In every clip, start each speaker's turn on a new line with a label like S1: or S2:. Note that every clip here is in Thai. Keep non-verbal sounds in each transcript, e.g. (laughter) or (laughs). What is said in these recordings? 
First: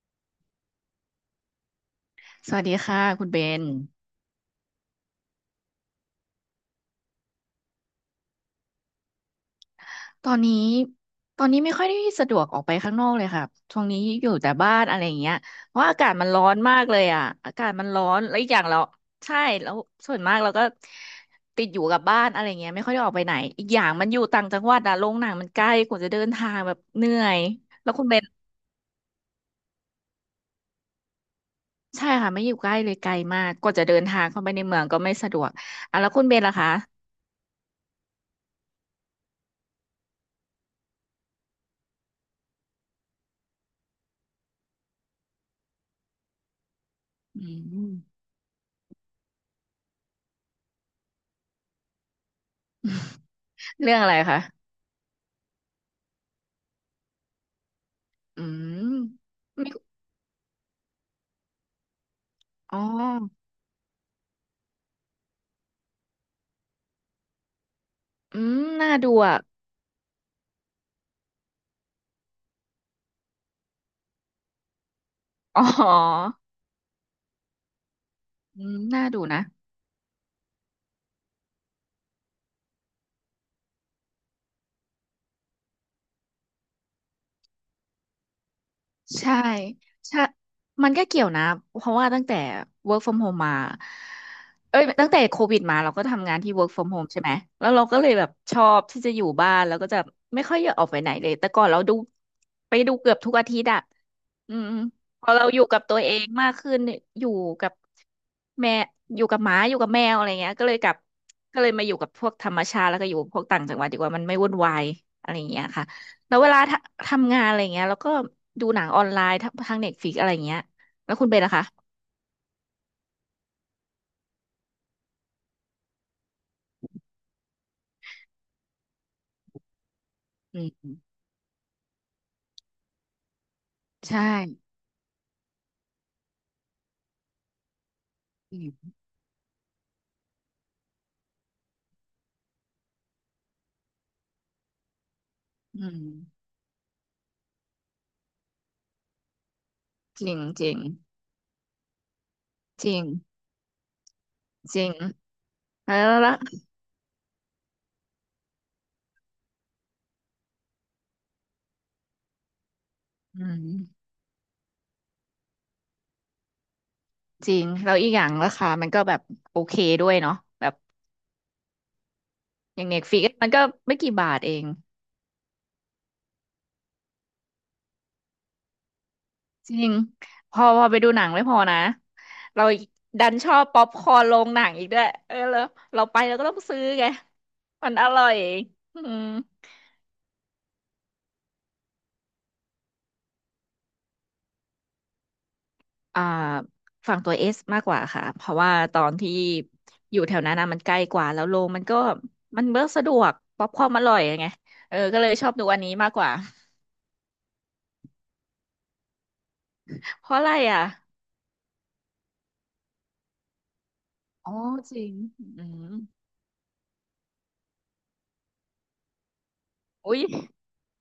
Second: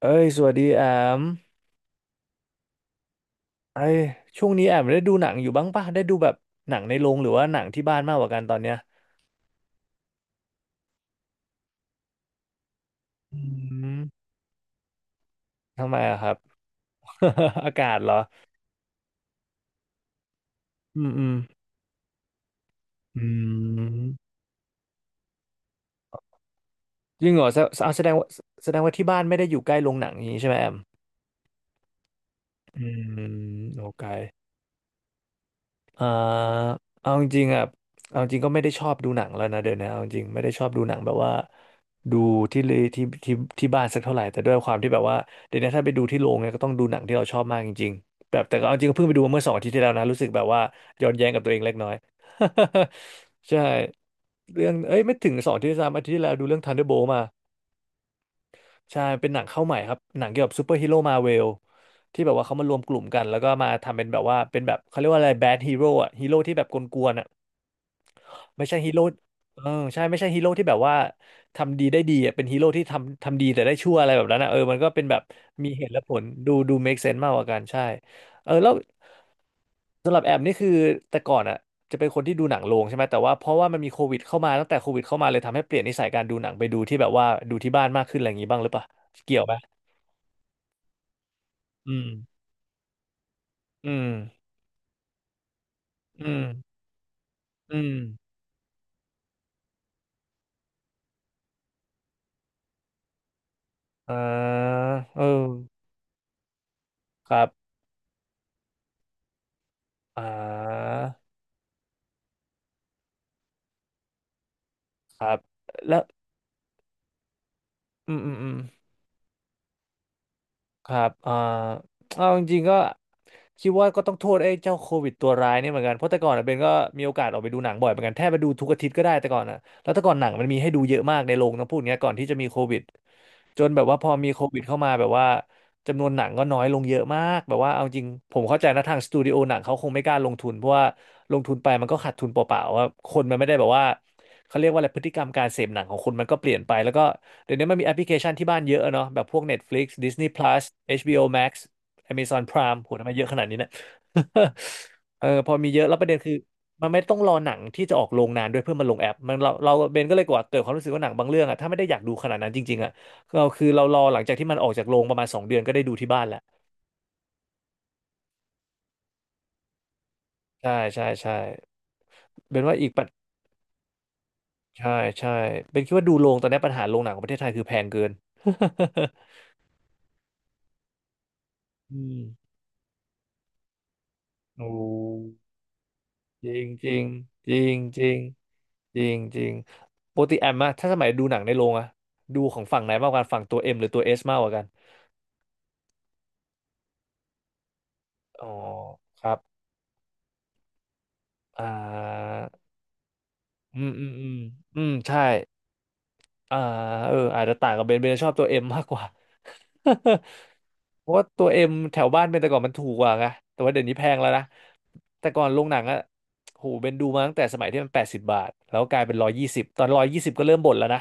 S1: เอ้ยสวัสดีแอม
S2: สวัสดีค่ะคุณเบน
S1: เอ้ยช่วงนี้แอมได้ดูหนังอยู่บ้างป่ะได้ดูแบบหนังในโรงหรือว่าหนังที่บ้านมากกว่ากันตอนเนี้ย
S2: ตอนนี้ตอนนี้ไม่ค่อยได้สะดวกออกไปข้างนอกเลย
S1: อื
S2: ค่ะช่วงนี้อ
S1: ม
S2: ยู่แต่บ้านอะไรอย่างเงี้ยเพราะ
S1: ทำไม
S2: อากาศ
S1: อะค
S2: มัน
S1: รับ
S2: ร้อนมากเลยอ่ะอา
S1: (laughs)
S2: กา
S1: อา
S2: ศ
S1: กา
S2: มัน
S1: ศ
S2: ร้อ
S1: เหรอ
S2: นแล้วอีกอย่างเราใช่แล้วส่วนมากเราก็
S1: อืมอืม
S2: ติดอยู่กับบ้านอะไรเงี้ยไม่ค่อยได้ออก
S1: อื
S2: ไปไหน อีกอย่างมัน
S1: ม
S2: อยู่ต่างจังหวัดอะโรงหนังมันใกล้กว่าจะเดินทางแบบเหนื่
S1: จ
S2: อ
S1: ริง
S2: ย
S1: เหรอ
S2: แล้วคุณเบน
S1: แสดงว่าที่บ้านไม่ได้อยู่ใกล้โรงหนังอย่างนี้ใช่ไหมแอม
S2: ใช่ค่ะไม่อยู่ใกล้
S1: อื
S2: เลยไกล
S1: ม
S2: มากกว่าจะ
S1: โอ
S2: เดิ
S1: เค
S2: นทางเข้าไปในเมืองก็ไม่สะดวกอ่ะ
S1: อ่า
S2: แล้วคุณเบนล่ะคะ
S1: เอาจริงๆอ่ะเอาจริงก็ไม่ได้ชอบดูหนังแล้วนะเดี๋ยวนี้เอาจริงไม่ได้ชอบดูหนังแบบว่าดูที่เลยที่ที่ที่บ้านสักเท่าไหร่แต่ด้วยความที่แบบว่าเดี๋ยวนี้ถ้าไปดูที่โรงเนี่ยก็ต้องดูหนังที่เราชอ
S2: อื
S1: บมากจริง
S2: ม
S1: ๆแบบแต่ก็เอาจริงก็เพิ่งไปดูมาเมื่อสองอาทิตย์ที่แล้วนะรู้สึกแบบว่าย้อนแย้งกับตัวเองเล็กน้อย (laughs) ใช่
S2: เรื่องอะไร
S1: เรื่อ
S2: คะ
S1: งเอ้ยไม่ถึงสองอาทิตย์สามอาทิตย์ที่แล้วดูเรื่อง Thunderbolt มา
S2: อืม
S1: ใช่เป็นหนังเข้า
S2: ไม่
S1: ใหม่ครับหนังเกี่ยวกับซูเปอร์ฮีโร่มาเวลที่แบบว่าเขามาร
S2: อ๋
S1: ว
S2: อ
S1: มกลุ่มกันแล้วก็มาทำเป็นแบบว่าเป็นแบบเขาเรียกว่าอะไรแบดฮีโร่อะฮีโร่ที่แบบกวนๆอะ
S2: อืม
S1: ไม่ใช่ฮี
S2: น่า
S1: โร่
S2: ดูอ่ะ
S1: เออใช่ไม่ใช่ฮีโร่ที่แบบว่าทำดีได้ดีอะเป็นฮีโร่ที่ทำดีแต่ได้ชั่วอะไรแบบนั้นอะเออมันก็เป็นแบบ
S2: อ๋
S1: มีเหตุและผล
S2: อ
S1: ดู make sense มากกว่ากันใช่เออ
S2: อื
S1: แล้ว
S2: มน่าดูนะ
S1: สำหรับแอมนี่คือแต่ก่อนอะจะเป็นคนที่ดูหนังโรงใช่ไหมแต่ว่าเพราะว่ามันมีโควิดเข้ามาตั้งแต่โควิดเข้ามาเลยทำให้เปลี่ยนนิสัยการดูหนังไปดูที่แบบว่าดูที่บ้านมากขึ้นอะไรอย่างงี้บ้างหรือเปล่า
S2: ใช่
S1: เกี่ยวไหม
S2: ใช่มันก็เกี่ยวนะเพ
S1: อื
S2: ราะ
S1: ม
S2: ว่าตั้งแต่ work from home มา
S1: อืม
S2: เอ้ยตั้งแต่โควิดมาเราก็ทำ
S1: อื
S2: งาน
S1: ม
S2: ที่ work from home ใช่ไหมแล้ว
S1: อื
S2: เรา
S1: ม
S2: ก็เลยแบบชอบที่จะอยู่บ้านแล้วก็จะไม่ค่อยอยากออกไปไหนเลยแต่ก่อนเราดูไปดูเกือบทุกอาทิตย์อะ
S1: อ่
S2: อืม
S1: า
S2: อืม
S1: เออ
S2: พอเราอยู่กับตัวเองมากขึ้นเนี่ยอยู่
S1: ครับ
S2: กับแม่อยู่กับหมาอยู่กับแมว
S1: อ่
S2: อะไรเงี้ยก็เลยก
S1: า
S2: ลับก็เลยมาอยู่กับพวกธรรมชาติแล้วก็อยู่พวกต่างจังหวัดดีกว่ามันไม่วุ่นวาย
S1: ค
S2: อะ
S1: รั
S2: ไร
S1: บ
S2: เงี้ยค่ะ
S1: แล้ว
S2: แล้วเวลาทำงานอะไรเงี้ยแล้วก็
S1: อืมอืมอืม
S2: ดูหนังออนไลน์ทางเน็ตฟลิกอะไรเงี้ย
S1: ครับ
S2: แล้วคุณ
S1: อ่า
S2: เป็นนะคะ
S1: เอาจริงๆก็คิดว่าก็ต้องโทษไอ้เจ้าโควิดตัวร้ายเนี่ยเหมือนกัน เพราะแต่ก่อนอะเบนก็มีโอกาสออกไปดูหนังบ่อยเหมือนกันแทบไปดูทุกอาทิตย์ก็ได้แต่ก่อนนะแล้วแต่ก่อนหนังมันมี
S2: อื
S1: ให้ดูเยอะ
S2: ม
S1: มากในโรงต้องพูดอย่างเงี้ยก่อนที่จะมีโควิดจนแบบว่าพอ
S2: ใช่
S1: มีโควิดเข้ามาแบบว่าจำนวนหนังก็น้อยลงเยอะมากแบบว่าเอาจริงผม
S2: อื
S1: เข้าใจนะ
S2: ม
S1: ทางสตูดิโอหนังเขาคงไม่กล้าลงทุนเพราะว่าลงทุนไปมันก็ขาดทุนเปล่าๆว่าคนมันไม่ได้แบบว่าเขาเรียกว่าอะไรพฤติกรรมการเสพห
S2: อื
S1: นังของคนมันก็เป
S2: ม
S1: ลี่ยนไปแล้วก็ เดี๋ยวนี้มันมีแอปพลิเคชันที่บ้านเยอะอะเนาะแบบพวก Netflix
S2: จ
S1: Disney
S2: ริง
S1: Plus
S2: จริง
S1: HBO Max Amazon Prime
S2: จ
S1: โห
S2: ริ
S1: ทำ
S2: ง
S1: ไมเยอะขนาดนี้เนี่ย
S2: จริง
S1: (laughs) เออพอมีเยอะ
S2: แล้
S1: แล้วประ
S2: ว
S1: เด็นคื
S2: ละ
S1: อมันไม่ต้องรอหนังที่จะออกโรงนานด้วยเพื่อมาลงแอปมันเราเบนก็เลยกว่าเกิดความรู้สึกว่าหนังบางเรื่องอะถ้าไม่ได้อยากดูขนาดนั้นจริงๆอะ
S2: อื
S1: เราคือเรารอ
S2: ม
S1: หลังจากที่มันออกจากโรงประมาณสองเดือนก็ได้ดูที่บ้านแล้ว
S2: จริงแล้วอีกอย่างราคามันก็แบบโอเคด้วยเนาะแบ
S1: ใช่
S2: บ
S1: ใช่ใช่เบนว่า
S2: อย่า
S1: อี
S2: ง
S1: ก
S2: เน็
S1: ปั
S2: ต
S1: จ
S2: ฟ i ิกมันก็ไม่กี่บาทเอง
S1: ใช่ใช่เบนคิดว่าดูโรงตอนนี้ปัญหาโรงหนังของประเทศไทยคือแพงเกิน
S2: จริงพอไปดูหนังไม่พอนะ
S1: (laughs) อืม
S2: เราดันชอบป๊อปคอร์นโรงหนั
S1: โอ้
S2: งอีกด้วยเออแล้วเราไปเราก็
S1: จ
S2: ต้อ
S1: ริ
S2: ง
S1: ง
S2: ซื้อ
S1: จริง
S2: ไง
S1: จริง
S2: มัน
S1: จ
S2: อ
S1: ริง
S2: ร่อย
S1: จ
S2: อื
S1: ริง
S2: ม
S1: จริงปกติแอมอะถ้าสมัยดูหนังในโรงอะดูของฝั่งไหนมากกว่ากันฝั่งตัวเอ็มหรือตัวเอสมากกว่ากัน
S2: อ่าฝั่งตัวเอสมากกว่าค่ะเพ
S1: อ๋อ
S2: ราะว่าตอน
S1: ค
S2: ที่
S1: รับ
S2: อยู่แถวนั้นนะมันใกล้กว่าแล้วโร
S1: อ่
S2: งมันก็
S1: า
S2: มันเบิกสะดวกป๊อป
S1: อื
S2: คอร์
S1: ม
S2: นอ
S1: อืม
S2: ร่อย
S1: อืม
S2: ไง
S1: อืม
S2: เออ
S1: ใช่
S2: ก็เลยชอบดูอันนี้มากกว่า
S1: อ่าเอออาจจะต่างกับเบนเบนชอบตัวเอ็มมากกว่า
S2: เพราะอะไรอ่ะ
S1: (laughs) เพราะว่าตัวเอ็มแถวบ้านเบนแต่ก่อนมันถูกกว่าไงแต่ว่าเดี๋ยวนี้แพงแล้วนะ
S2: อ๋อจริง
S1: แต่ก่อนโร
S2: อื
S1: งหนัง
S2: ม
S1: อะโหเบนดูมาตั้งแต่สมัยที่มันแปดสิบบาทแล้วกลายเป็นร้อยยี่สิบตอนร้อย
S2: อุ๊
S1: ยี่
S2: ย
S1: สิบก็เริ่มบ่นแล้วนะ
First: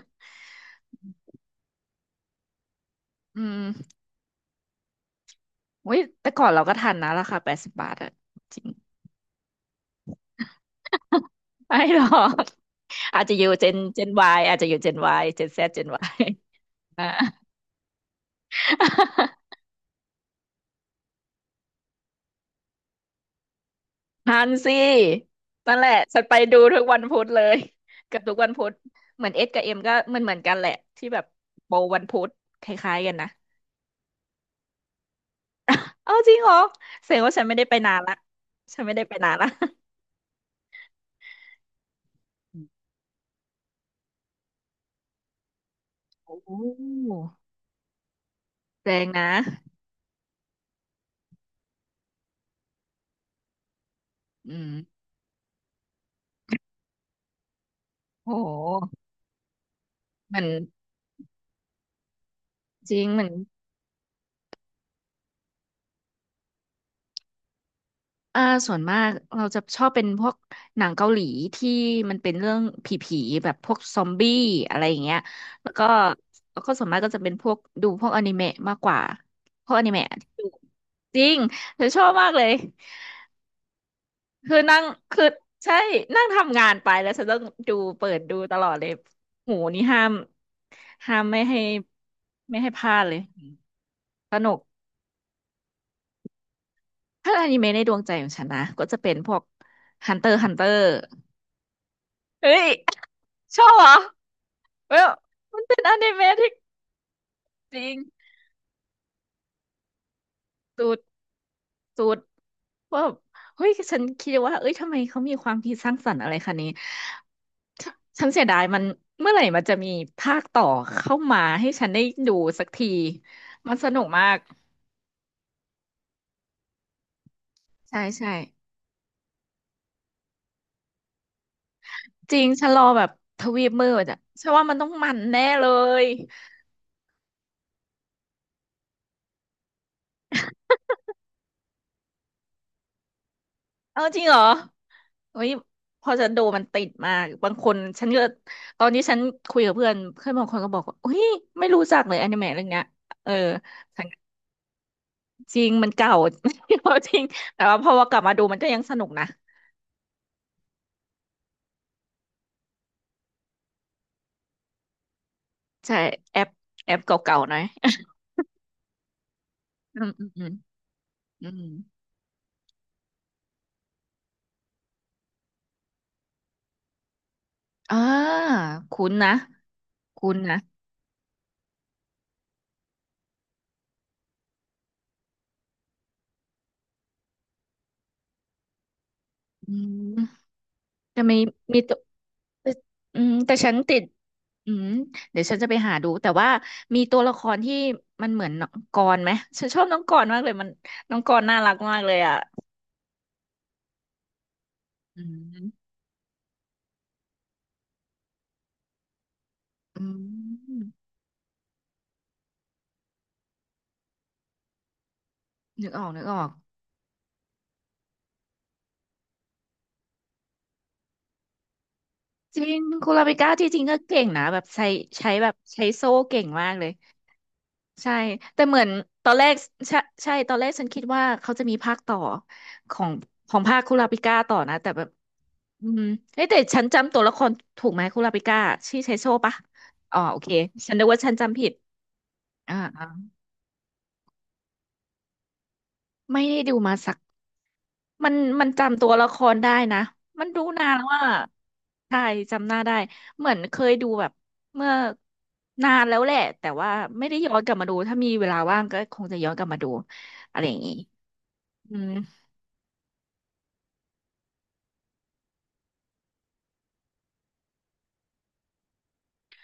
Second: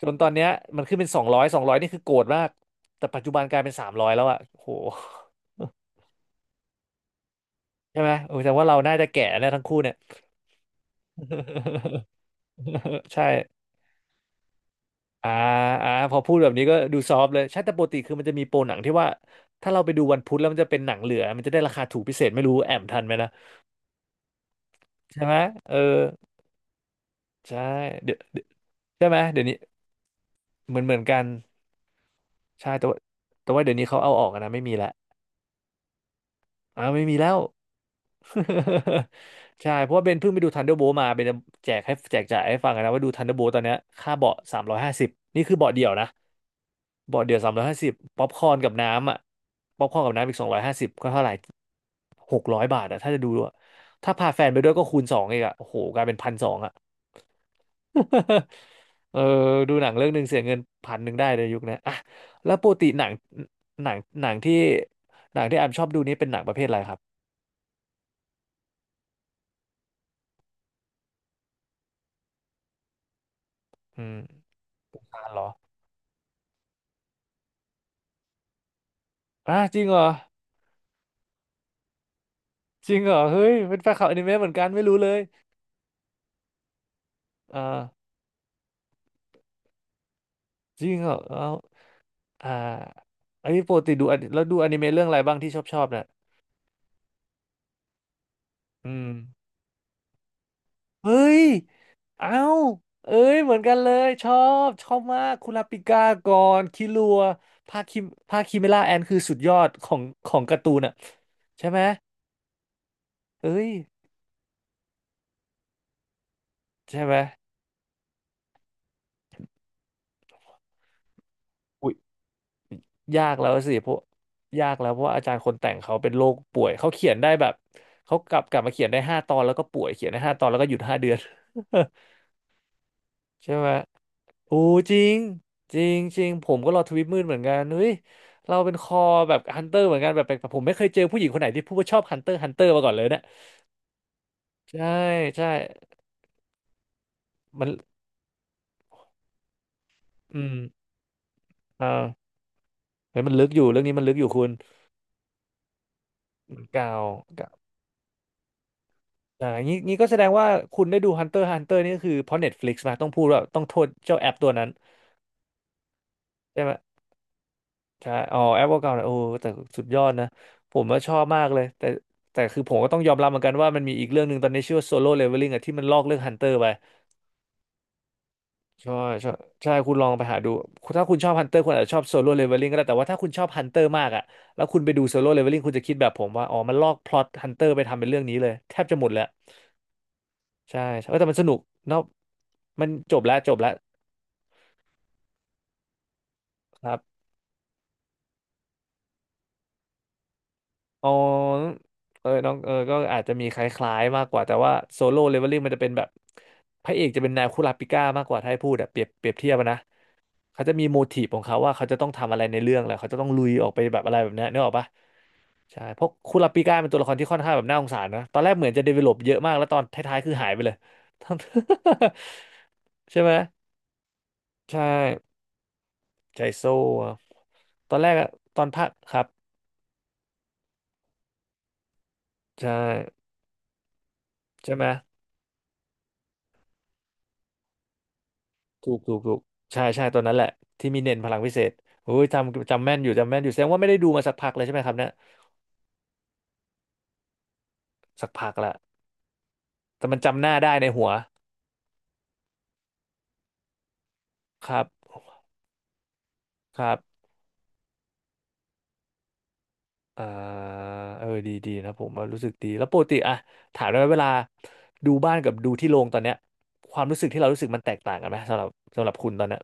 S1: จนตอน เนี้ยมันขึ้นเป็นสองร้อยสองร้อยนี่คือโกรธมากแต่ปัจจุ
S2: อื
S1: บันกลายเป็นสาม
S2: ม
S1: ร้อยแล้วอ่ะโห
S2: อุ้ยแต่ก่อนเราก็ทันนะราคาแปดสิบบาท
S1: ใช่ไห
S2: อะ
S1: มโอ้ยแต่
S2: จริ
S1: ว่า
S2: ง
S1: เราน่าจะแก่แล้วทั้งคู่เนี่ย
S2: (laughs) ไม่หรอก
S1: (laughs)
S2: อาจจะอยู่
S1: ใช่
S2: เจนวายอาจจะอยู่เจนวาย
S1: อ่า
S2: เจนแซดเจ
S1: อ่า
S2: นวา
S1: พอ
S2: ย
S1: พูดแบบนี้ก็ดู
S2: อ่า
S1: ซอฟต์เลยใช่แต่ปกติคือมันจะมีโปรหนังที่ว่า
S2: (laughs)
S1: ถ้าเราไปดูวันพุธแล้วมันจะเป็นหนังเหลือมันจะได้ราคาถูกพิเศษไม่รู้แอมทันไหมนะ
S2: ทันสิ
S1: ใช่ไหมเอ
S2: นั่
S1: อ
S2: นแหละฉันไปดูทุกวันพุธเลย
S1: ใช่
S2: (laughs)
S1: เดี๋ย
S2: กั
S1: ว
S2: บทุก
S1: เดี๋ยว
S2: วันพุธ
S1: ใช่ไหม
S2: เหมือนเอ
S1: เดี๋ยว
S2: ส
S1: นี้
S2: กับเอ็มก็มันเหมือนกันแหละ
S1: เหมือน
S2: ที่
S1: กั
S2: แบ
S1: น
S2: บโบวันพุธค
S1: ใช่แต่
S2: ล้า
S1: ว่า
S2: ยๆกันนะ
S1: เดี๋ยวนี้เขาเอาออกอะนะไม่มีละ
S2: เอาจริงเหรอ
S1: อ่าไม่
S2: แส
S1: มี
S2: ดง
S1: แล้
S2: ว่า
S1: ว
S2: ฉันไม่ได้ไปนานละฉันไม่ได้ไปนานละ
S1: (laughs) ใช่เพราะว่าเบนเพิ่งไปดู Thunderbolt มาเบนจะแจกให้แจกจ่ายให้ฟังกันนะ
S2: (laughs)
S1: ว่าดู Thunderbolt ตอนเนี้ยค่าเบาะสามร้อยห้าสิบนี่คือเบาะเดี่ยวนะ
S2: โอ้
S1: เบาะเดี่ยวสามร้อยห้าสิบป๊อปคอร์นกับ
S2: แสดง
S1: น้ำอ่ะ
S2: นะ
S1: ป๊อปคอร์นกับน้ำอีก250ก็เท่าไหร่600 บาทอ่ะถ้าจะดูด้วยถ้าพาแฟน
S2: อื
S1: ไป
S2: ม
S1: ด้วยก็คูณสองอีกอ่ะโอ้โหกลายเป็น1,200อ่ะ
S2: โอ้
S1: (laughs)
S2: ห
S1: เออดูหนังเรื่องหนึ่ง
S2: เห
S1: เสี
S2: มื
S1: ย
S2: อน
S1: เงิน1,100ได้เลยยุคนี้อ่ะแล้วปกติ
S2: จ
S1: ห
S2: ริ
S1: นั
S2: ง
S1: ง
S2: เหมือน
S1: หนังหนังที่หนังที่แอมชอบดูนี่เป็นหนังประเภทอะไรครับ
S2: อ่าส่วนมากเราจะชอบเป็นพวกหนังเกาหลีที่มันเป็นเรื่องผีๆแบบพวกซ
S1: อื
S2: อม
S1: ม
S2: บี้อะไรอย่างเงี้ย
S1: อ่านเหรอ
S2: แล้วก็แล้วก็ส่วนมากก็จะเป็นพวกดูพวกอนิเมะมากกว่า
S1: อ่ะ
S2: พวก
S1: จ
S2: อ
S1: ริง
S2: นิ
S1: เหร
S2: เมะ
S1: อ
S2: ที่ดูจริงฉันชอบมากเลย
S1: จริงเหรอเฮ้ยเป็นแฟนคลับอนิเมะเหมือน
S2: คือ
S1: กัน
S2: นั่
S1: ไม่
S2: ง
S1: รู้เลย
S2: คือใช่นั่งทำงานไปแล้วฉันต้อง
S1: อ่า
S2: ดูเปิดดูตลอดเลยหูนี่ห้าม
S1: จริงเหร
S2: ห้า
S1: อ
S2: มไม่
S1: เอา
S2: ให้
S1: อ่า
S2: ไม่ให้พลาดเลย
S1: อันนี้ปกติ
S2: สนุ
S1: ดู
S2: ก
S1: อนิเมะเรื่องอะไรบ้างที่ชอบน่ะ
S2: ถ้าอนิเมะในดวงใจของฉันนะก็
S1: อื
S2: จะ
S1: ม
S2: เป็นพวก Hunter x Hunter
S1: เฮ้ยเอ้า
S2: เฮ้ย
S1: เอ้ยเหมือ
S2: ช
S1: น
S2: อ
S1: กั
S2: บ
S1: น
S2: เห
S1: เล
S2: รอ
S1: ยชอ
S2: เว้
S1: บ
S2: ย
S1: มากคุ
S2: มั
S1: รา
S2: น
S1: ปิ
S2: เป็นอ
S1: ก้า
S2: นิเมะ
S1: ก่อ
S2: ที่
S1: นคิรัว
S2: จ
S1: ภาค
S2: ริง
S1: คิภาคคิเมล่าแอนคือสุดยอดของของการ์ตูน
S2: สุ
S1: อ่ะ
S2: ด
S1: ใช่ไหม
S2: สุดว่า
S1: เอ้
S2: เฮ้
S1: ย
S2: ยฉันคิดว่าเอ้ยทำไมเขามีความคิดสร้างสรรค์อะไรขนาดนี้
S1: ใช่ไหม
S2: ฉันเสียดายมันเมื่อไหร่มันจะมีภาคต่อเข้ามาให้ฉันได้ดูสักที
S1: ยากแล้วสิ
S2: มัน
S1: เพ
S2: ส
S1: ราะ
S2: นุกมาก
S1: ยากแล้วเพราะว่าอาจารย์คนแต่งเขาเป็นโรคป่วยเขาเขียนได้แบบ
S2: ใช่
S1: เขา
S2: ใช่
S1: กลับมาเขียนได้ห้าตอนแล้วก็ป่วยเขียนได้ห้าตอนแล้วก็หยุด5 เดือน
S2: จริงฉันรอแบบท
S1: (laughs) ใช่
S2: วี
S1: ไหม
S2: ปมืดอ่ะฉัน
S1: โอ้
S2: ว่ามันต้อง
S1: จริ
S2: มั
S1: ง
S2: นแน่เล
S1: จริง
S2: ย
S1: จริงผมก็รอทวิตมืดเหมือนกันเฮ้ยเราเป็นคอแบบฮันเตอร์เหมือนกันแบบแปลกๆผมไม่เคยเจอผู้หญิงคนไหนที่พูดว่าชอบฮันเตอร์ฮันเตอร์มาก่อนเลยเนี่ย
S2: เออจริงเหรอ
S1: ใช่
S2: เฮ้
S1: ใช่
S2: ยพอจะดูมันติดมากบาง
S1: มั
S2: ค
S1: น
S2: นฉันก็ตอนนี้ฉันคุยกับเพื่อนเพื่อน
S1: อื
S2: บาง
S1: ม
S2: คนก็บอกว่าอุ้ยไม่รู้จัก
S1: อ่า
S2: เลยอนิเมะเรื่องเนี้ย
S1: เฮ้ย
S2: เอ
S1: มั
S2: อ
S1: นลึกอยู่เรื่องนี้มั
S2: ฉั
S1: น
S2: น
S1: ลึกอยู่คุณ
S2: จริงมันเก่า
S1: เก่า
S2: (laughs) จริงแต่ว่าพอว่ากลับมาดูมันก็ยังสนุกนะ
S1: อ่างี้งี้ก็แสดงว่าคุณได้ดู Hunter x Hunter นี่ก็คือเพราะ Netflix มาต้องพูดว่าต้องโทษเจ้าแอปตัวนั้น
S2: ใช่ แอป
S1: ใช่ไหม
S2: แอปเก่าๆหน่อย
S1: ใช่อ๋อแอปเก่าๆนะโอ้แต่สุด
S2: (laughs)
S1: ย
S2: อื
S1: อด
S2: มอื
S1: นะ
S2: มอืม
S1: ผมว่าชอบมา
S2: อื
S1: กเล
S2: ม
S1: ยแต่แต่คือผมก็ต้องยอมรับเหมือนกันว่ามันมีอีกเรื่องหนึ่งตอนนี้ชื่อว่า Solo Leveling อะที่มันลอกเรื่อง Hunter ไป
S2: อ่า
S1: ใช่
S2: คุ้น
S1: ใช่
S2: นะ
S1: ใช่คุณลองไป
S2: คุ้
S1: หา
S2: น
S1: ดู
S2: นะ
S1: ถ้าคุณชอบ Hunter คุณอาจจะชอบ Solo Leveling ก็ได้แต่ว่าถ้าคุณชอบ Hunter มากอะแล้วคุณไปดูโซโล่เลเวลลิ่งคุณจะคิดแบบผมว่าอ๋อมันลอกพล็อตฮันเตอร์ไปทำเป็นเรื่องนี้เลยแทบจะหมดแล้ว
S2: อืม
S1: ใช่ใช่เออ
S2: จะ
S1: แต่มั
S2: มี
S1: นสนุก
S2: มีตัว
S1: เนาะมันจ
S2: อื
S1: บ
S2: ม
S1: แล้วจ
S2: แต่
S1: บแล้ว
S2: ฉันติด อืมเดี๋ยวฉันจะไปหาดูแต่ว่า
S1: ครั
S2: มีตั
S1: บ
S2: วละครที่มันเหมือนน้องกรณ์ไหมฉันชอบน้องกรณ์มากเลยมัน
S1: อ๋อ
S2: น้องกรณ์น่ารักมากเลย
S1: เออ
S2: อ่ะ
S1: น้องเออก็อาจจะมีคล้ายๆมากกว่าแต่ว่าโซโล่
S2: อื
S1: เลเวลลิ่งมัน
S2: ม
S1: จะเป็นแบบพระเอกจะเป็นนายคุราปิก้ามากกว่าถ้าให้พูดอะเปรียบเทียบอะนะ
S2: อื
S1: เขาจะมีโม
S2: ม
S1: ทีฟของเขาว่าเขาจะต้องทำอะไรในเรื่องแหละเขาจะต้องลุยออกไปแบบอะไรแบบเนี้ยนึกออกปะใช่
S2: นึก
S1: เพ
S2: ออ
S1: ราะ
S2: กนึกอ
S1: คุ
S2: อ
S1: รา
S2: ก
S1: ปิก้าเป็นตัวละครที่ค่อนข้างแบบน่าสงสารนะตอนแรกเหมือนจะเดเวลลอปเยอะมากแล้วตอนท้ายๆคือหายไปเลย (laughs)
S2: จริงคุณ
S1: ใช่
S2: ลา
S1: ไหม
S2: เบิก้าที่จริงก็เก่งนะแบบ
S1: ใช่
S2: ใช้ใช้แบบใช้โซ่
S1: ใจ
S2: เก่งมา
S1: โซ่
S2: กเลย
S1: อะตอนแร
S2: ใช่
S1: กอะต
S2: แต่
S1: อน
S2: เหมื
S1: ภา
S2: อน
S1: คครับ
S2: ตอนแรกใช่ใช่ตอนแรกฉันคิดว่าเขาจะมีภาคต่อ
S1: ใช่
S2: ของภาคคุลาปิก้าต่อ
S1: ใช่
S2: นะ
S1: ไหม
S2: แต่แบบอืมเฮ้ยแต่ฉันจำตัวละครถูกไหมคุลาปิก้า
S1: ถูก
S2: ชื่อ
S1: ถู
S2: ใช้
S1: ก
S2: โซ่
S1: ถูก
S2: ปะ
S1: ใช่ใช่
S2: อ๋
S1: ตั
S2: อ
S1: วนั้น
S2: โอ
S1: แหละ
S2: เค
S1: ที่
S2: ฉัน
S1: มี
S2: นึก
S1: เน้น
S2: ว่า
S1: พ
S2: ฉัน
S1: ลังพิเศ
S2: จำผิ
S1: ษ
S2: ด
S1: โอ้ย
S2: อ่า
S1: จำแม่น
S2: อ่า
S1: อยู่จำแม่นอยู่แสดงว่าไม่ได้ดูมาสักพักเลยใช่ไหมครับเนี่ย
S2: ไม่ได้ดูมาสัก
S1: สั
S2: มั
S1: ก
S2: น
S1: พัก
S2: มัน
S1: ละ
S2: จำตัวละครได้นะ
S1: แต่มันจำห
S2: มัน
S1: น้า
S2: ดู
S1: ได้ใน
S2: นานแล้
S1: หั
S2: ว
S1: ว
S2: ว่าใช่จำหน้าได้เหมือนเคยดูแบบ
S1: ครั
S2: เมื่อ
S1: บ
S2: นานแล้วแหละแต่
S1: ค
S2: ว่า
S1: รับ
S2: ไม่ได้ย้อนกลับมาดูถ้ามีเวลาว่างก็คงจะย้อนกลับมาดู
S1: อ่า
S2: อะไรอย่างนี้
S1: เออดีดีนะ
S2: อื
S1: ผม
S2: ม
S1: ว่ารู้สึกดีแล้วปกติอะถามได้ไหมเวลาดูบ้านกับดูที่โรงตอนเนี้ยความรู้สึกที่เรารู้สึกมันแตกต่างกันไหมสำหรับคุณตอนเนี้ย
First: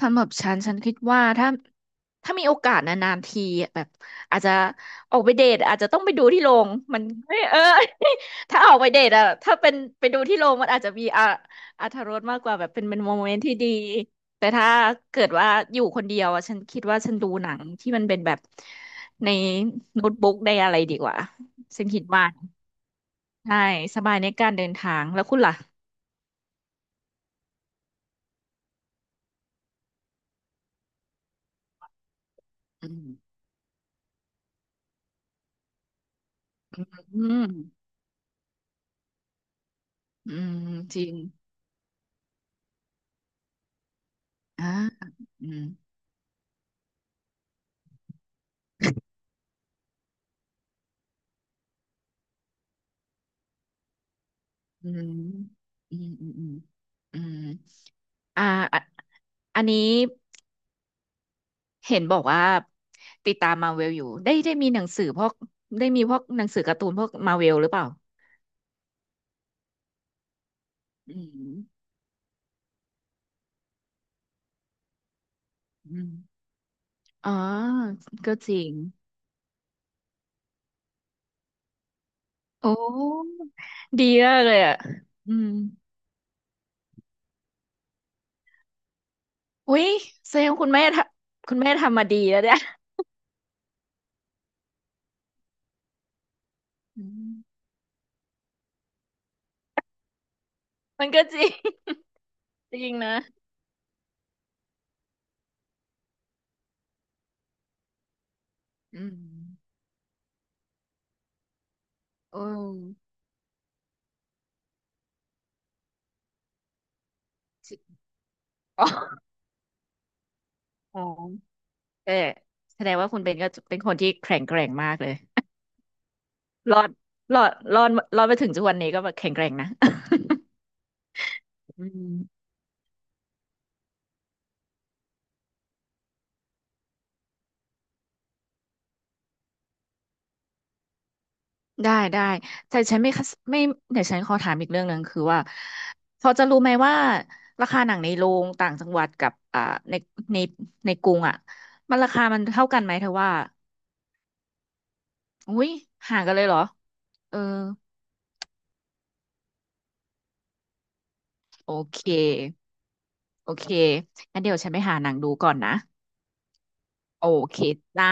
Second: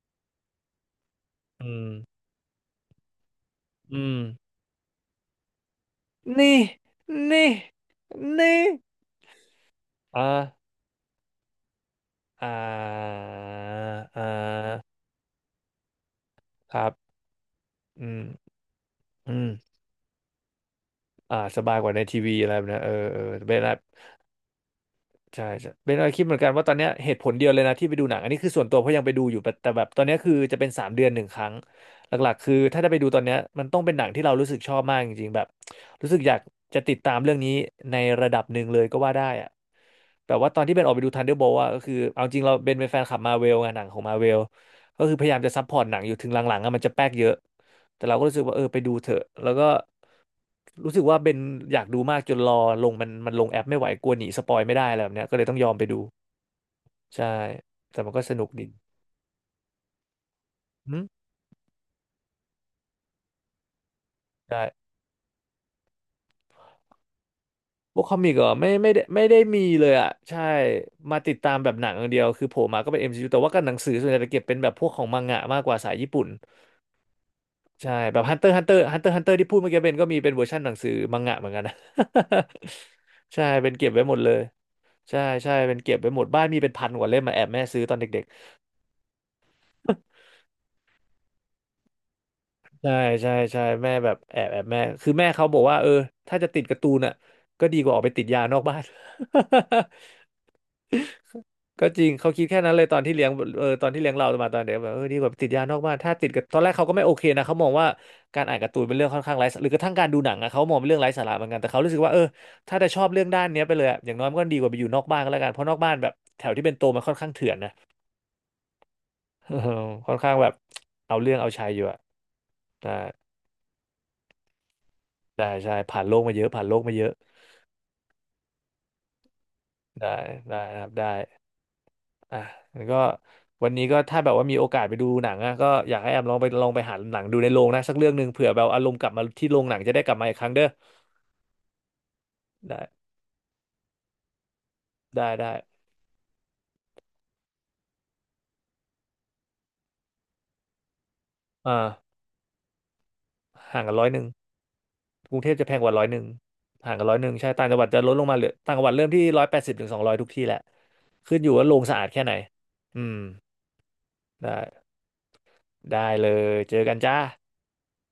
S2: สำหรับฉันฉันคิดว่าถ้า
S1: อืม
S2: ถ้ามีโอกาสนานๆทีแบบ
S1: อืม
S2: อาจจะออกไปเดทอาจจะต้องไปดูที่โร
S1: นี่
S2: งมันเอ้ย
S1: นี่
S2: เออ (laughs)
S1: นี่
S2: ถ้าออกไปเดทอะถ้าเป็นไปดู
S1: อ่า
S2: ที่โรงมันอาจจะมีอะอรรถรสมาก
S1: อ่
S2: กว่าแบบเป็นโม
S1: า
S2: เมนต์ที่ดี
S1: อ่
S2: แต่ถ้า
S1: า
S2: เกิดว่าอยู่คนเดียวอะฉัน
S1: ค
S2: คิด
S1: รับ
S2: ว่าฉันดูหนังที่มัน
S1: อื
S2: เป็นแบบ
S1: ม
S2: ใน
S1: อืม
S2: โน้ตบุ๊กได้อะไรดีกว่า
S1: อ่าสบาย
S2: ฉั
S1: ก
S2: น
S1: ว่า
S2: คิ
S1: ใน
S2: ด
S1: ที
S2: ว่า
S1: วีอะไรแบบเนี้ยเออเออเบ
S2: ใช่
S1: นอะ
S2: สบายในการเดินทางแล้วคุณ
S1: ใช่
S2: ล่ะ
S1: ใช่เบนอะคิดเหมือนกันว่าตอนเนี้ยเหตุผลเดียวเลยนะที่ไปดูหนังอันนี้คือส่วนตัวเพราะยังไปดูอยู่แต่แบบตอนเนี้ยคือจะเป็น3 เดือนหนึ่งครั้งหลักๆคือถ้า
S2: อื
S1: ได้ไป
S2: ม
S1: ดูตอนเนี้ยมันต้องเป็นหนังที่เรารู้สึกชอบมากจริงๆแบบรู้สึกอยากจะติดตาม
S2: อื
S1: เรื่อง
S2: ม
S1: นี้ในระดับหนึ่งเลยก็ว่าได้อะแบ
S2: อื
S1: บว่าตอน
S2: ม
S1: ที่เบนออก
S2: จ
S1: ไป
S2: ริ
S1: ดู
S2: ง
S1: Thunderbolt อะก็คือเอาจริงเราเบนเป็นแฟนคลับมาเวลไงหนังของมาเวล
S2: อ่า
S1: ก็คือพยายาม
S2: อื
S1: จะซั
S2: ม
S1: พพอร์ตหนังอยู่ถึงหลังๆอะมันจะแป๊กเยอะ แต่เราก็รู้สึกว่าเออไปดูเถอะแล้วก็รู้สึกว่าเบนอยากดูมากจนรอลงมันลงแอปไม่ไหวกลัวหนีสปอยไม่ได้
S2: อื
S1: อะไรแบ
S2: ม
S1: บเนี้ยก็เลยต้องยอมไป
S2: อื
S1: ดู
S2: มอืมอืมอื
S1: ใช่
S2: ม
S1: แต่มันก็สนุ
S2: อ่า
S1: กดี
S2: อะอันนี้
S1: อืม
S2: เห็นบอกว่าติดตามมาเวลอยู่ได้ได้
S1: ใช่
S2: มีหนังสือพวกได้มีพวกหนังสือการ์ตูนพวกมาเวลหรือเปล่า
S1: พวกคอมิกเหรอไม่ได้ไม่ได้มีเลยอ่ะใช่
S2: อื
S1: มาติดตา
S2: ม
S1: มแบบหนังอย่างเดียวคือโผล่มาก็เป็น MCU แต่ว่ากับหนังสือส่วนใหญ่จะเก็บเป็นแบบพวกของมังงะมากกว่าสาย
S2: อื
S1: ญี่
S2: ม
S1: ปุ่น
S2: อ๋อ
S1: ใช่แบบ
S2: ก็จ
S1: Hunter
S2: ริง
S1: Hunter Hunter Hunter ที่พูดเมื่อกี้เบนก็มีเป็นเวอร์ชันหนังสือมังงะเหมือนกันนะ
S2: โอ้
S1: (laughs) ใช่เป็นเก็บไว้
S2: ดี
S1: หมดเล
S2: มา
S1: ย
S2: กเลยอ่ะ
S1: ใช่
S2: อืม
S1: ใช่เป็นเก็บไปหมดบ้านมีเป็นพันกว่าเล่มมาแอบแม่ซื้อตอนเด็กๆ
S2: อุ้ยแสดงคุณแม่ทำคุณแม่ทำมาดีแล้วเนี่ย
S1: (laughs) ใช่ใช่ใช่แม่แบบแอบแม่คือแม่เขาบอกว่าเออถ้าจะติดการ์ตูน
S2: อื
S1: อ่ะ
S2: ม
S1: ก็ดีกว่าออกไปติดยานอกบ้าน (laughs)
S2: มันก็จริง
S1: ก็จริงเขาคิดแค่นั้น
S2: จ
S1: เลย
S2: ริง
S1: ตอนที่
S2: นะ
S1: เลี้ยงเออตอนที่เลี้ยงเรามาตอนเด็กแบบเออดีกว่าไปติดยานอกบ้านถ้าติดกับตอนแรกเขาก็ไม่โอเคนะเขามองว่าการอ่านการ์ตูนเป็น
S2: อื
S1: เรื่อง
S2: ม
S1: ค่อนข้างไร้สาระหรือกระทั่งการดูหนังอะเขามองเป็นเรื่องไร้สาระเหมือนกันแต่เขารู้สึกว่าเออ
S2: โอ้
S1: ถ้าจะชอบเรื่องด้านเนี้ยไปเลยอะอย่างน้อยมันก็ดีกว่าไปอยู่นอกบ้านก็แล้วกันเพราะนอกบ้านแบบแถวที่เป็นโตมันค่อนข้างเถื่อน
S2: จ
S1: นะ
S2: ริงอ๋อ
S1: (laughs) เออค่อนข้างแบบ
S2: อ๋อ
S1: เอาเรื่องเอาชัยอยู่อะ
S2: เออแสด
S1: ได้
S2: งว่าคุณเบนก็เป็นคนที่แข็งแกร่งมากเลย
S1: ได้ใช่ผ่านโลกมาเยอะผ่านโล
S2: ร
S1: ก
S2: อด
S1: มาเยอะ
S2: รอดรอดรอดมาถึงทุกวันนี้ก็แบบแข็งแกร่งนะ
S1: ได้ได้นะครับได้
S2: (laughs) อืม
S1: อ่ะแล้วก็วันนี้ก็ถ้าแบบว่ามีโอกาสไปดูหนังอะก็อยากให้แอมลองไปลองไปหาหนังดูในโรงนะสักเรื่องหนึ่งเผื่อแบบอารมณ์กลับมาที่โรงหนังจะได้กลับมาอีกครั้งเด้อ
S2: ได้ได้แต่
S1: ได้
S2: ฉันไม่คัสไม่เดี๋ยวฉันขอถามอีกเรื่องหนึ่งคือ
S1: ได้
S2: ว่า
S1: ได้
S2: พอจะรู้ไหมว่าราคาหนังในโรงต่างจังหวัดกับอ่าในในในกรุงอ่ะ
S1: อ่า
S2: มันราคามันเท่ากันไหมเธอว่า
S1: ห่างกันร้อยหนึ่งกรุงเท
S2: อุ้
S1: พจะ
S2: ย
S1: แพงกว่าร้อยห
S2: ห่า
S1: นึ่
S2: ง
S1: ง
S2: กันเลยเหรอ
S1: ห่างกันร้อยหนึ่
S2: เอ
S1: ง
S2: อ
S1: ใช่ต่างจังหวัดจะลดลงมาเหลือต่างจังหวัดเริ่มที่ร้อยแปดสิบถึงสองร้อยทุกที่แหละขึ้นอยู่ว่า
S2: โอ
S1: โรงสะ
S2: เค
S1: อาดแค่ไหนอืม
S2: โอเคงั้นเดี๋ยวฉันไป
S1: ได้
S2: หาหนังดูก่อนนะ
S1: ได้เลยเจอกันจ้า
S2: โอเคจ้า